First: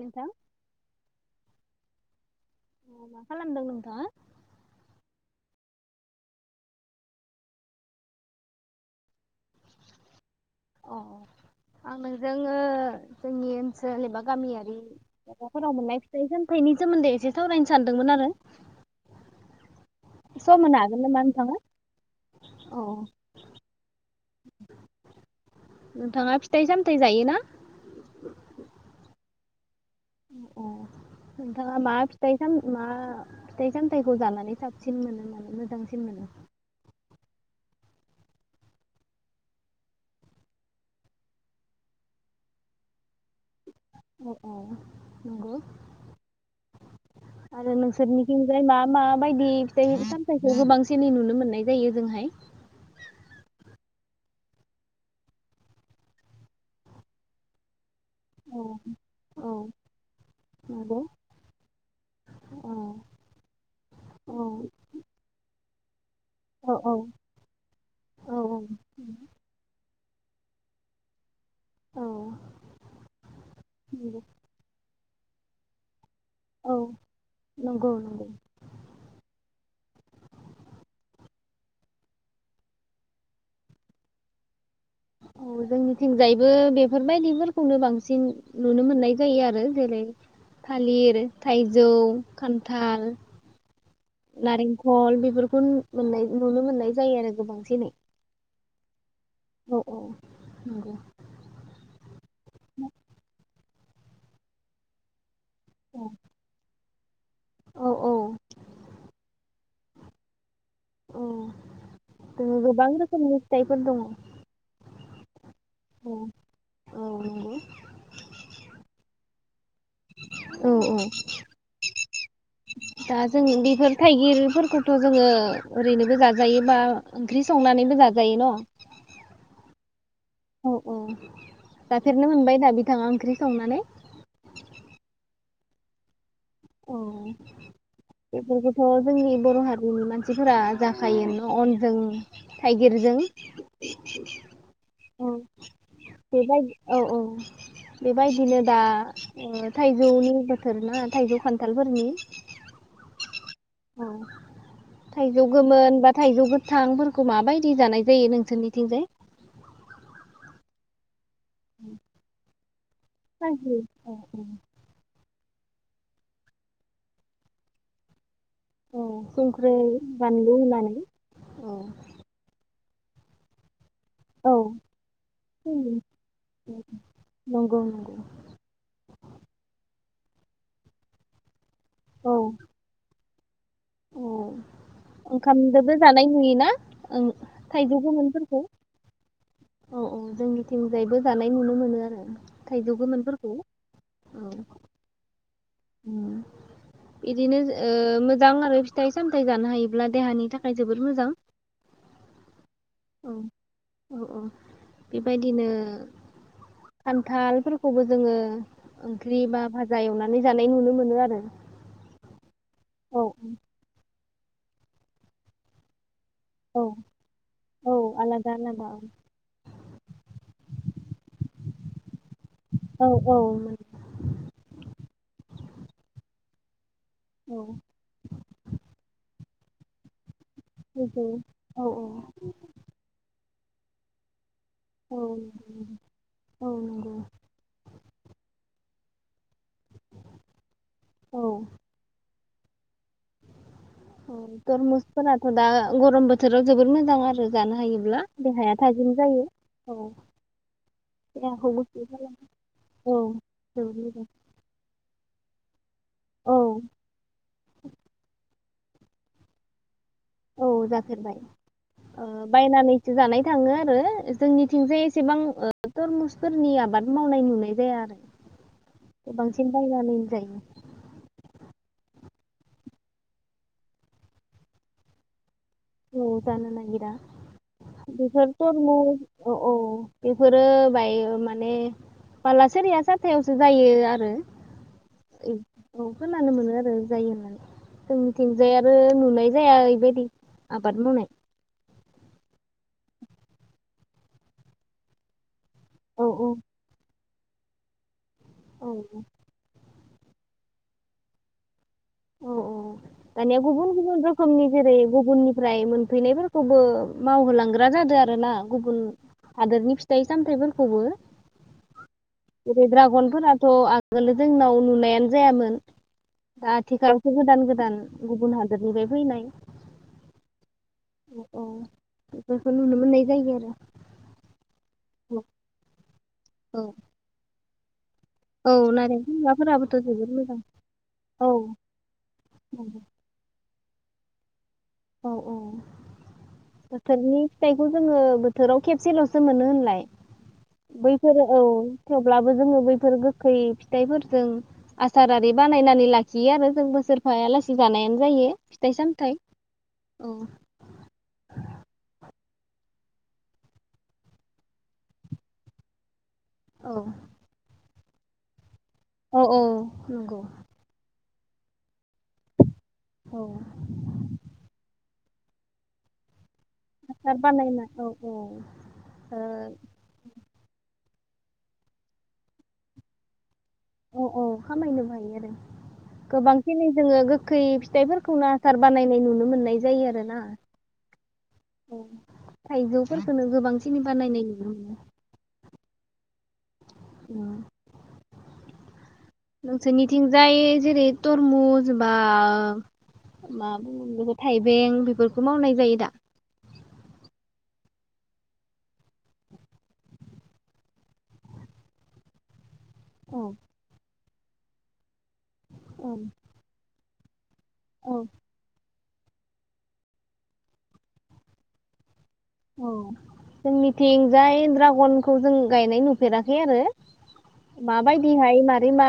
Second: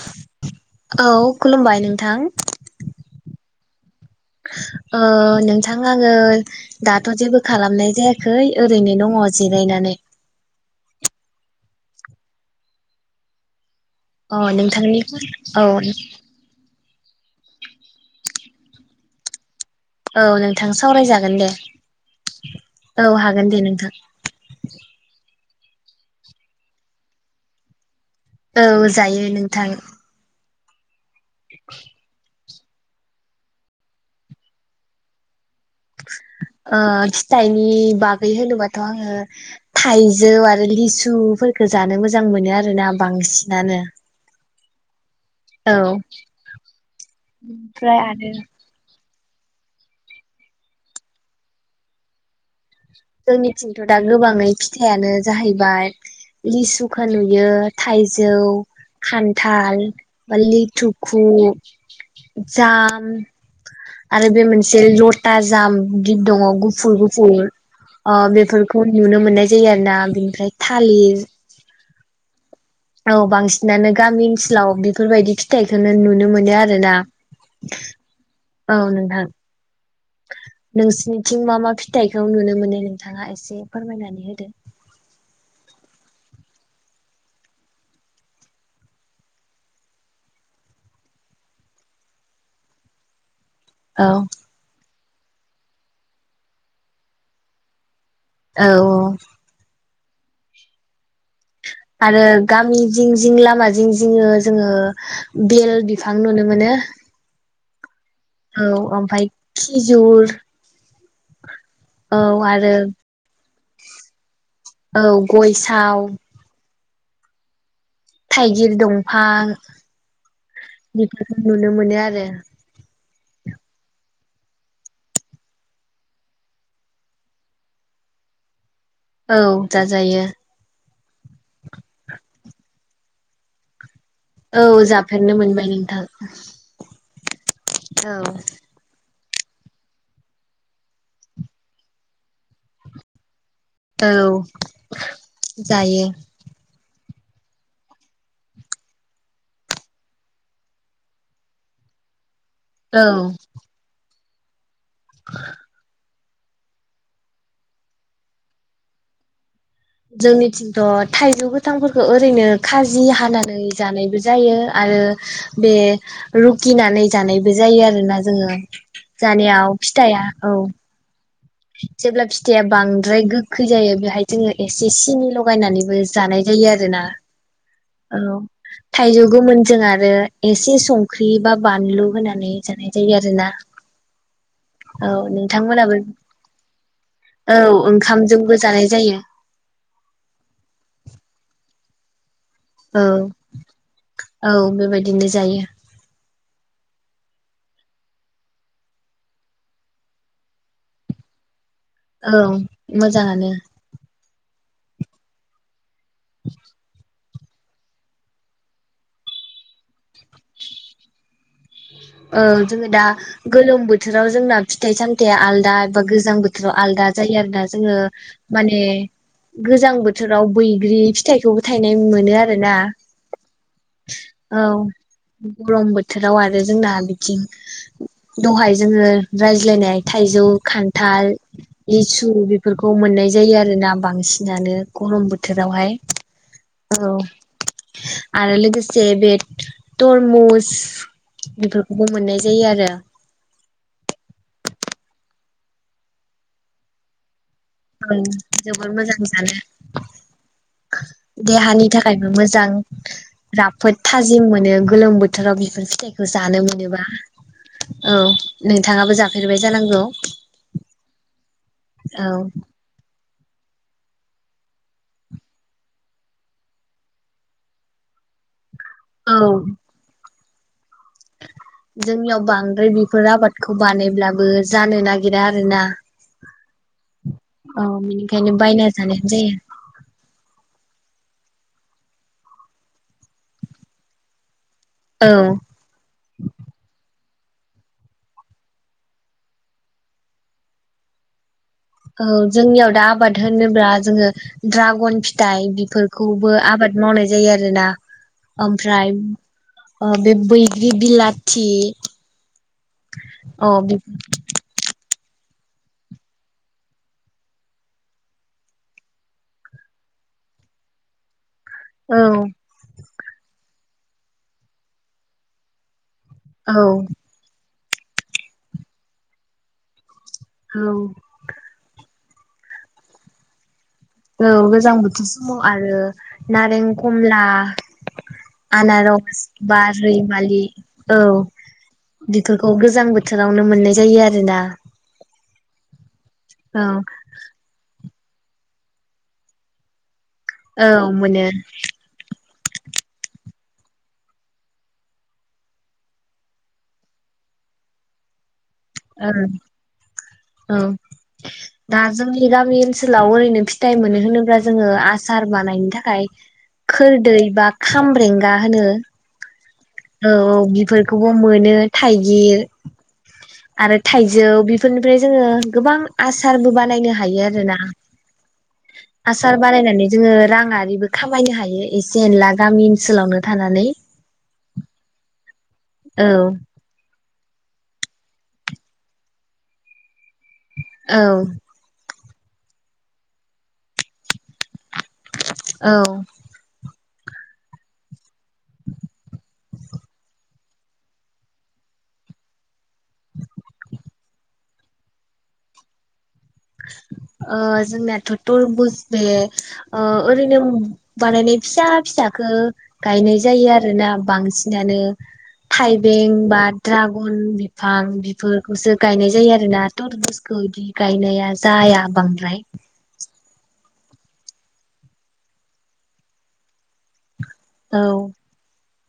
नोंथां औ खुलुमबाय नों थां मा खालामदों नोंथां ओ नोंथां आङो दाथ' जेबो खालामनाय जायाखै ओरैनो दङ जिरायनानै। अ आं नोंजों ओ जोंनि सोजेबा अ गामियारि नोंथांनि औ नखरफोराव मोननाय फिथाइ सामथाइनि सोमोन्दै एसे सावरायनो सानदोंमोन आरो। औ सम नोंथां होनो हागोन नामा सावरायजागोन दे नोंथाङा अ औ हागोन दे नोंथां। [inaudible] नोंथाङा फिथाइ सामथायाइ जायोना? थां अ नोंथांआ मा फिथाय मा फिथाइ सामथाइखौ जानानै साबसिन मोनो माने मोजां मोजांसिन मोनो ओ फिथाइनि बागै होनोबाथ' आङो थाइजौ आरो लिसुफोरखौ जानो मोजां मोनो आरोना बांसिनानो औ औ नंगौ औ आरो ओमफ्राय आरो नोंसोरनिथिंजाय मा मा बायदि फिथाइ सामथायखौ गोबांसिनै नुनो मोननाय जायो जोंहाय जोंनिथिंथ' दा गोबाङै फिथायानो जाहैबाय लिसुखो नुयो थाइजौ औ औ खान्थाल बा नंगौ लिथुखु औ जाम आरो औ बे मोनसे लथा जाम गिब दङ औ औ गुफुर गुफुर ओ औ औ बेफोरखौ नुनो मोननाय जायो आरो ना बिनिफ्राय थालिर औ औ बांसिनानो नंगौ गामि ओसोलाव बि बेफोरबायदि फिथाइखौनो नुनो मोनो औ आरोना नंगौ नंगौ औ नोंथां नोंसिनिथिं मा मा फिथाइखौ नुनो मोनो नोंथाङा एसे फोरमायनानै होदो औ जोंनिथिंजायबो बेफोरबायदिफोरखौनो बांसिन नुनो मोननाय जायो आरो जेरै थालिर थाइजौ खान्थाल औ नारेंखल खल बेफोरखौ मोननाय नुनो मोननाय जायो आरो गोबांसिनै औ औ औ नंगौ आरो गामि जिं जिं लामा जिं जिङो जोङो। बेल औ बिफां नुनो मोनो। औ औ औ ओमफाय खिजुर। औ औ जोङो आरो गोबां रोखोमनि फिथाइफोर दङ। औ। गय साव। औ औ नंगौ। थाइगिर दंफां। औ औ बेफोरखौ नुनो मोनो आरो। [inaudible] दा जों बेफोर थाइगिरफोरखौथ' जोङो ओरैनोबो जाजायो बा ओंख्रि संनानैबो जाजायो न'। औ जाजायो औ औ जाफेरनो मोनबाय दा बिथाङा ओंख्रि संनानै। औ जाफेरनो मोनबाय नोंथां। [unintelligible] औ जोंनि बर' हारिनि मानसिफोरा जाखायो न अनजों थाइगिरजों। औ जायो। बेबाय औ औ बेबायदिनो दा ओ थाइजौनि बोथोर ना खान्थालफोरनि। औ। औ। थाइजौ गोमोन बा थाइजौ गोथांफोरखौ माबायदि जानाय जायो नोंसोरनिथिंजाय। जोंनिथिंथ। थाइजौ गोथांफोरखौ ओरैनो खाजि हानानै खाजि औ जानायबो जायो आरो। बे रुखिनानै जानायबो जायो आरोना जोङो। औ संख्रै जानायाव फिथाया बानलु औ होनानै औ जेब्ला फिथाइया बांङो। द्राय गोखै जायो बे बेहाय जोङो औ एसे सिनि लगायनानैबो जानाय जायो आरो ना। नंगौ नंगौ औ थाइजौ गोमोन जों आरो एसे संख्रि बा बानलु औ होनानै जानाय जायो आरो ना। औ औ ओंखामदोबो नोंथांमोनाबो जानाय नुयोना ओं औ थाइजौ ओंखामजोंबो गोमोनफोरखौ जानाय जायो। औ औ जोंनिथिंजायबो जानाय नुनो मोनो आरो। थाइजौ औ गोमोनफोरखौ औ बेबायदिनो जायो। बिदिनो मोजां आरो फिथाइ सामथायाइ जानो हायोब्ला देहानि थाखाय जबोर मोजां। औ औ मोजाङानो। औ औ बेबायदिनो। [inaudible] खान्थालफोरखौबो जोङो ओंख्रि बा भाजा एवनानै जानाय नुनो मोनो आरो। औ जोङो दा औ गोलोम बोथोर बोथोराव जोंना फिथाइ सामथाइया आलदा एबा। गोजां बोथोराव औ आलदा जायो आरोना औ जोङो आलादा माने आलादा गोजां बोथोराव बै। बे फिथायाइखौबो थायनाय मोनो आरोना। औ औ औ गरम बोथोराव आरो। जोंना थिं औ दहाय जोङो। रायज्लायनाय थाइजौ खान्थाल, औ लिसु बेफोरखौ मोननाय जायो आरोना बांसिन जानो औ गरम बोथोरावहाय औ आरो लोगोसे जेरै बेट तरमुस। बेफोरखौबो मोननाय जायो आरो। अ तरमुसफोराथ' दा गरम बोथोराव जोबोद मोजां आरो। जानो औ हायोब्ला देहाया जोबोर थाजिम मोजां जायो औ जानो देहाखौ देहानि गुसु थाखायबो खालामो मोजां औ जोबोद राफोद मोजां थाजिम मोनो गोलोम बो थोराव बिफोर फिथाइ खौ औ जानो मोनोबा औ। नोंथाङाबो जाफेरबाय जानांगौ। औ जाफेरबाय ओ बायनानैसो जानाय। थाङो आरो जोंनिथिंजाय एसेबां ओ तरमुसफोरनि आबाद मावनाय नुनाय जाया आरो। बे औ बांसि बायनानैनो जायो। जोंनियाव बांद्राय बेफोर आबादखौ बानायब्लाबो जानो नागिरा आरोना औ जानो नागिरा औ बेनिखायनो बेफोरथ' बायना न'आ जानायानो औ जायो औ बेफोरो बायो माने माने बाला सेरिया साथायावसो जायो आरो। औ औ खानो मोनो आरो जायो होना जोंथिंजाय आरो नुनाय जाया, एबायदि आबाद मावनाय औ जोंनियाव दा आबाद होनोब्ला जोङो, द्रागन फिथाइ बि औ औ फोरखौबो आबाद मावनाय जायो आरो आरोना। ओमफ्राय। औ ओ बे बैग्रि बिलाथि अ औ औ दानिया अ गुबुन औ गुबुन रोखोमनि जेरै। गुबुननिफ्राय मोनफैनायफोरखौबो मावहोलांग्रा जादों आर ना, गुबुन हादोरनि फिथाइ सामथायाइफोरखौबो। औ जेरै द्रागन फोरथ' आगोलो जोंनाव नुनायानो जायामोन। दा। औ थेखारावथ' गोदान गोदान गुबुन हादरनिफ्राय फैनाय। औ। औ औ बेफोरखौ नुनो मोननाय जायो आरो। औ गोजां बोथोर समाव आरो नारें औ खमला। औ नारें आनारस बा खमलाफोराबोथ' जोबोद मोजां रैमालि औ बेफोरखौ गोजां बोथोरावनो मोननाय जायो आरोना। औ औ। औ बोथोरनि फिथाइखौ जोङो बोथोराव खेबसेल'सो मोनो होनलाय। औ मोनो बैफोरो औ थेवब्लाबो जोङो बैफोर गोखै फिथाइफोरजों आसारारि बानायनानै लाखियो आरो जों बोसोरफायालासि जानायानो जायो। फिथाइ सामथाइ ओं औ दा जों जोंनि गामि ओनसोलाव ओरैनो फिथाइ मोनो होनोब्ला जोङो आसार बानायनि थाखाय। खोरदै बा खामब्रेंगा होनो। औ। औ नंगौ औ बेफोर बेखौबो मोनो थाइगिर। औ हासार आरो थाइजौ बेफोरनि ओफ्राय जोङो गोबां आस आसारबो बानायनो हायो आरोना बानायना औ औ ओ आसार बानायनानै जोङो राङारिबो खामायनो हायो एसे एनला गामि ओनसोलावनो थानानै खामायनो बो हायो आरो औ गोबां दिनै जोङो गोखै फिथाइफोरखौनो आसार बानायनाय नुनो मोननाय जायो आरो ना। औ थाइजौफोरखोनो गोबां सिन बानायनाय नुनो मोनो औ नोंसोरनिथिंजाय जेरै तरमु बा जेनबा मा बे थाइबें बेफोरखौ मावनाय जायो दा? ओ जोंनाथ' तरबुज बे ओ ओरैनो बानायनाय फिसा फिसाखो गायनाय औ जायो आरोना बांसिनानो औ थाइबें बा द्राग गन बि बिफां औ बेफोरखौसो गायनाय जायो आरो ना तरमसखौ इदि गायनाया जाया बां औ जों मिथिंजाय ड्रागनखौ जों गायनाय नुफेराखै आरो औ माबायदि हाय मार रै मा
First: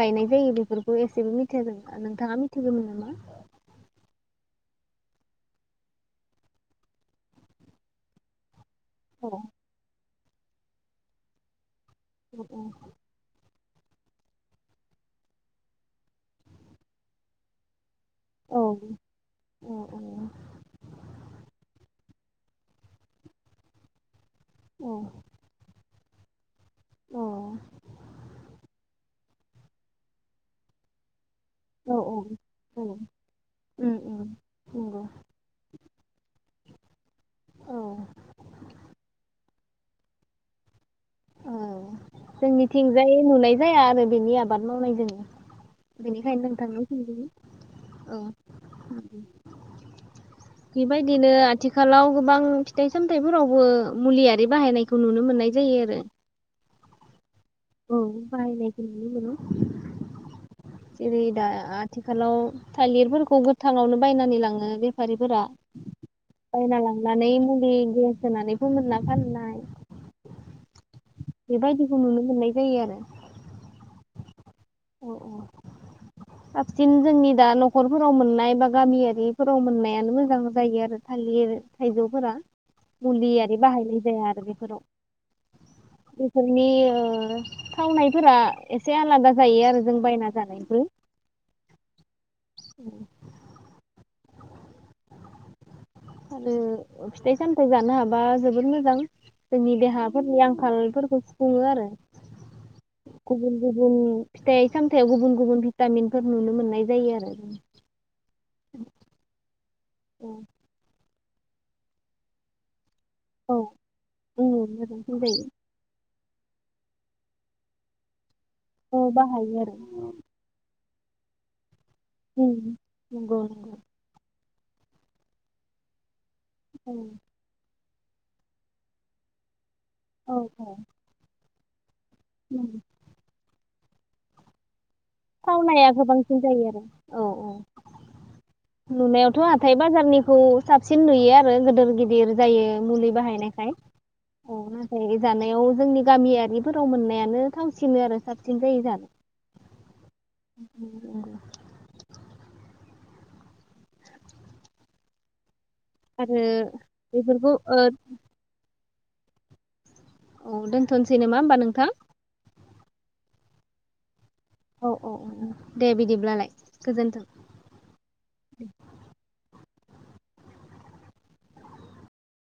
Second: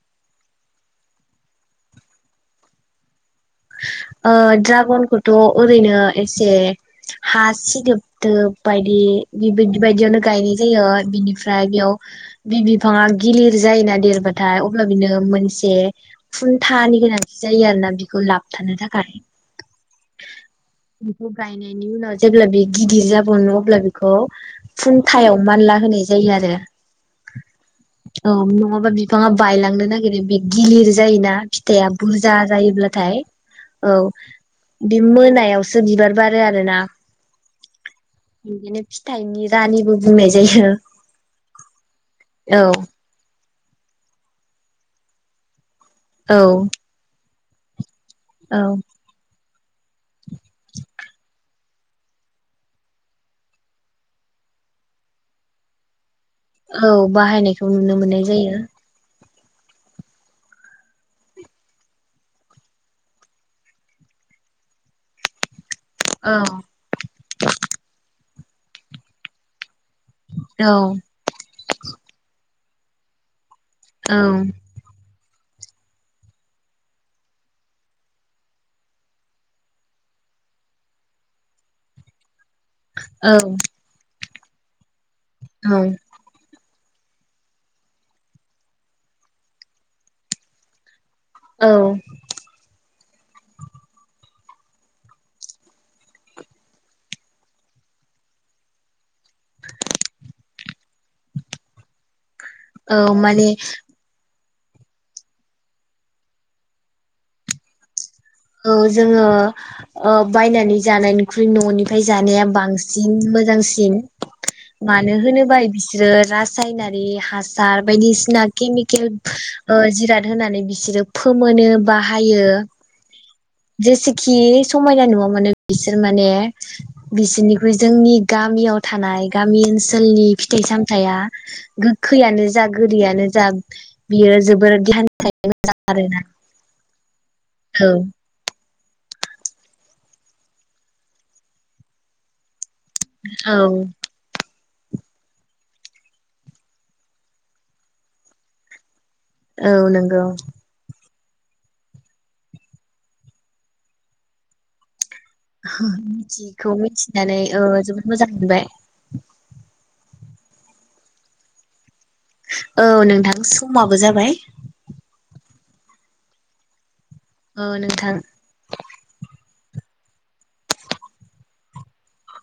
गायनाय जायो बेफोरखौ एसेबो मिथिया जों नोंथाङा मिथिगौमोन नामा? ओ ड्रागनखौथ' ओरैनो एसे हा सिदोबदोब बायदि औ निबिदि बायदियानो गायनाय जायो बिनिफ्राय बेयाव बि बिफाङा गिलि जायोना देरबाथाय अब्ला बिनो मोनसे खुन्थानि गोनांथि जायो आरोना बेखौ औ थानो थाखाय औ बिखौ गायनायनि उनाव जेब्ला बे गिदिर जाबावनो अब्ला बेखौ औ फुंथायाव मानला होनाय जायो आरो औ नङाबा बिफ बिफाङा बायलांनो नागिरो बि गिलिर जायोना फिथाइआ औ बुरजा औ जायोब्लाथाय उम औ उम बे नंगौ मोनायावसो बिबार बारो आरोना औ बिदिनो फिथाइनि रानिबो बुंनाय जायो औ औ जोंनिथिंजाय नुनाय जाया आरो बिनि आबाद मावनाय जों। औ बेनिखायनो नोंथांनियाव सोंदों। औ औ। बेबायदिनो आथिखालाव गोबां फिथाइ सामथाइफोरावबो मुलियारि बाहायनायखौ नुनो मोननाय जायो आरो। औ बाहायनाय औ बाहायनायखौ नुनो मोनो। जेरै दा आथिखालाव थालिरफोरखौ गोथाङावनो बायनानै लाङो बेफारिफोरा। औ बायना लांनानै मुलि होनानै फोमोनना फाननाय औ। बेबायदिखौ नुनो मोननाय जायो आरो। औ। अ अ साबसिन जोंनि दा नखरफोराव मोननाय बा गामियारिफोराव मोननायानो मोजां जायो आरो थालिर थाइजौफोरा। औ मुलियारि बाहायनाय जाया बेफोराव औ। बेफोरनि ओ थावनायफोरा एसे आलादा जायो आरो जों बायना जानायनिख्रुय। औ। [inaudible] आरो फिथाइ सामथाइ जानो हाबा जोबोर मोजां जोंनि देहाफोरनि आंखालफोरखौ सुफुङो आरो। औ माने गुबुन गुबन फिथाइ सामथाइयाव गुबुन गुबुन भिटामिनफोर नुनो मोननाय जायो आरो। ओं। औ जोङो ओ औ बायनानै जानायनि ख्रुय ननिफ्राय जानाया बांसि न मोजांसिन। औ मानो मोजांसिन जायो होनोब्ला बिसोरो रासायनारि हासार बायदिसिना केमिकेल औ बाहायो आरो ओ जिराद होनानै बिसोरो फोमोनो बाहायो हुम नोंगौ। जेसेखि समायना नुवा माने बिसोर माने औ बिसिनिख्रुय जोंनि गामियाव थानाय गामि ओनसो लनि औ फिथाइ औ सामथाइया गो खैयानो जा गोदैयानो जा बियो जोबोर दियान थावनाया गोबांसिन जायो आरो औ औ औ। नुनायावथ' हाथाय बाजारनिखौ साबसिन नुयो आरो गोदोर गिदिर जायो। मुलि औ बाहायनायखाय औ नो फाय जानायाव जोंनि गामियारिफोराव मोननायानो थांसिनो आरो साबसिन जायो जानो। औ नों [unintelligible] नंगौ आरो मिथियिखौ मिथिनानै ओ जोबोद मोजां मोनबाय। औ दोनथ'नोसै नामा होमबा नोंथां? औ नोंथां समाबो जाबाय। औ औ औ औ दे बिदिब्लालाय। गोजोन्थों। ओ नोंथां।